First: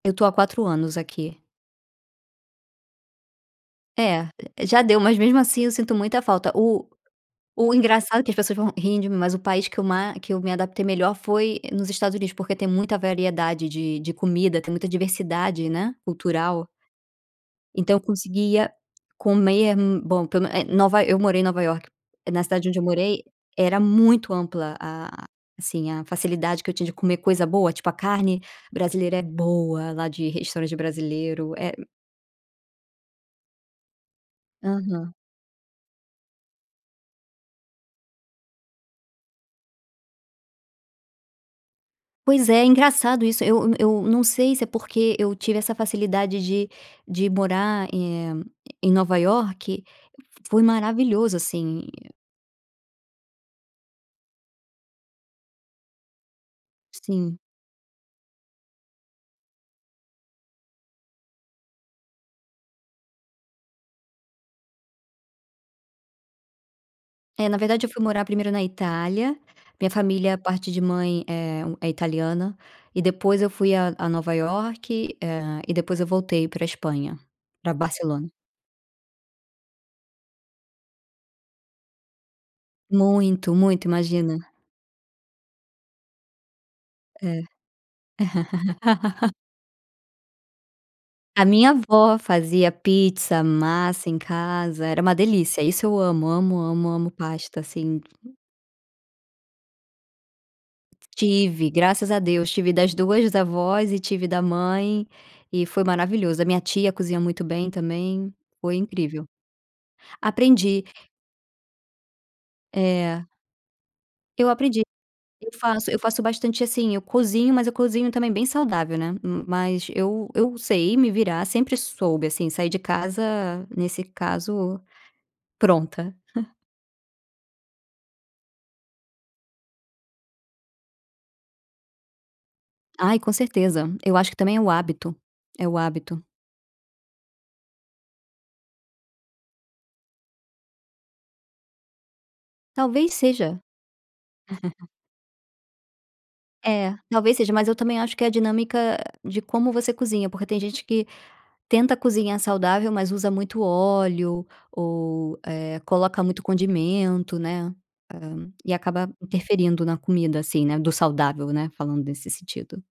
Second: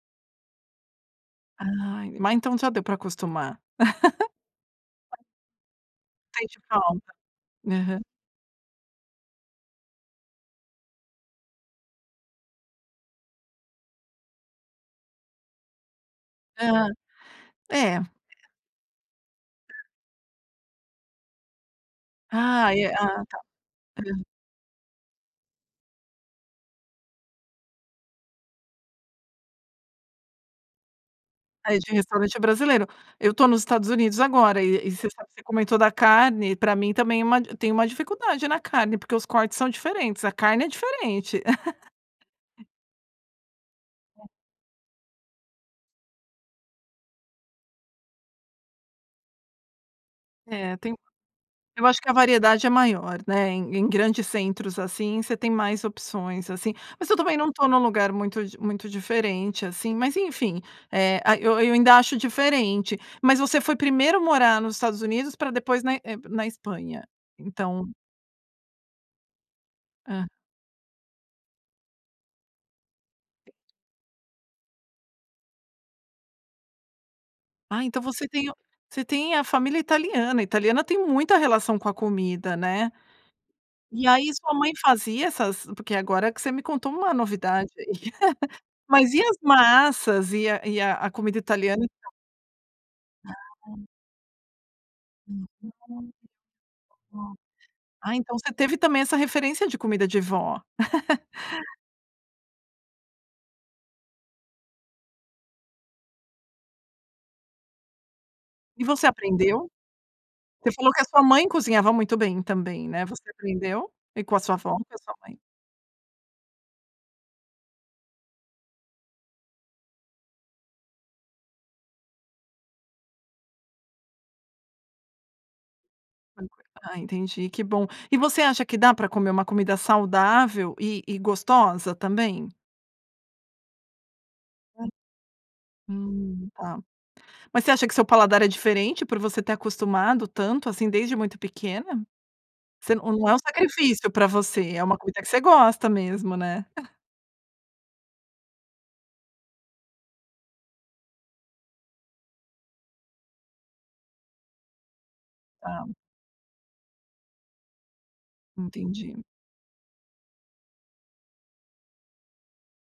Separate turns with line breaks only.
Eu estou há 4 anos aqui.
Ah. Mas então já deu para acostumar.
É. Já deu,
A
mas mesmo assim eu sinto muita falta.
Sente
O
falta.
o
Aham.
engraçado é que as pessoas vão rir de mim, mas o país que eu ma que eu me adaptei melhor foi nos Estados Unidos, porque tem muita variedade de de comida, tem muita diversidade, né, cultural.
Hã,
Então
é.
eu conseguia comer hum, bom, pelo me Nova eu morei em Nova Iorque. Na cidade
Ah,
onde eu
é tá.
morei era
Hã.
muito ampla a assim, a facilidade que eu tinha de comer coisa boa. Tipo, a carne brasileira é boa lá de restaurante de brasileiro. É
Ai
m
de restaurante é brasileiro. Eu estou nos Estados Unidos agora e e você
Aham.
sabe você comentou da carne, pra mim também é uma tem uma dificuldade na carne. Porque os cortes são diferentes, a carne é diferente.
Pois é, engraçado isso. Eu eu não
[unintelligible]
sei se é porque eu tive essa facilidade de de morar, eh, em Nova Iorque Foi
É, tem
maravilhoso, assim.
Eu acho que a variedade é maior, né, em em grandes centros, assim, você tem mais opções, assim. Mas eu também
Sim.
não estou num lugar muito di muito diferente, assim. Mas enfim, eh, a Eu eu ainda acho diferente. Mas você foi primeiro morar nos Estados Unidos para depois na eh, na Espanha?
É, na verdade, eu
Então
fui morar primeiro na Itália. Minha
Ah.
família parte de mãe é hum, é italiana. E depois eu fui a a Nova Iorque, eh, e depois eu voltei pra Espanha, pra
Ah, então você
Barcelona.
tem o você tem a família italiana. Italiana tem muita relação com a comida, né?
Muito, muito,
E aí,
imagina.
sua mãe fazia essas Porque agora que você me contou uma
É.
novidade. Mas e as massas e a e a comida
A minha
italiana ent
avó fazia pizza,
Ah.
massa em casa, era uma delícia. Isso eu
Uhum.
amo, amo, amo, amo
[unintelligible]
pasta, assim.
Ah, então você teve, também, essa referência de comida de vó.
Tive, graças a Deus, tive das duas avós e tive da mãe e foi maravilhoso. A minha tia cozinha muito bem também, foi
E você
incrível.
aprendeu? Você
Aprendi.
falou que a sua mãe cozinhava muito bem também, né. Você
É.
aprendeu? E com a
Eu
sua avó
aprendi.
e sua mãe?
Eu faço eu faço bastante assim, eu cozinho, mas eu cozinho também bem saudável, né. M mas eu eu sei me virar. Sempre soube, assim, sair de casa, nesse caso, pronta.
[unintelligible] Ah entendi, que bom. E você acha que dá pra comer uma comida saudável e e gostosa também?
Ai com certeza. Eu acho que também é o
Hum.
hábito. É o hábito.
Hum, tá. Mas você acha que seu paladar é diferente por você ter acostumado tanto, assim, desde muito pequena? Você
Talvez
não é um
seja.
sacrifício pra você, é uma comida que você gosta mesmo, né?
É, talvez seja. Mas eu também acho que é a dinâmica de como você cozinha. Porque tem gente que tenta cozinhar saudável, mas usa muito óleo ou, eh,
Ah.
coloca muito condimento, né, hã, e acaba
Entendi.
interferindo na comida, assim, né, do saudável, né. Falando nesse sentido.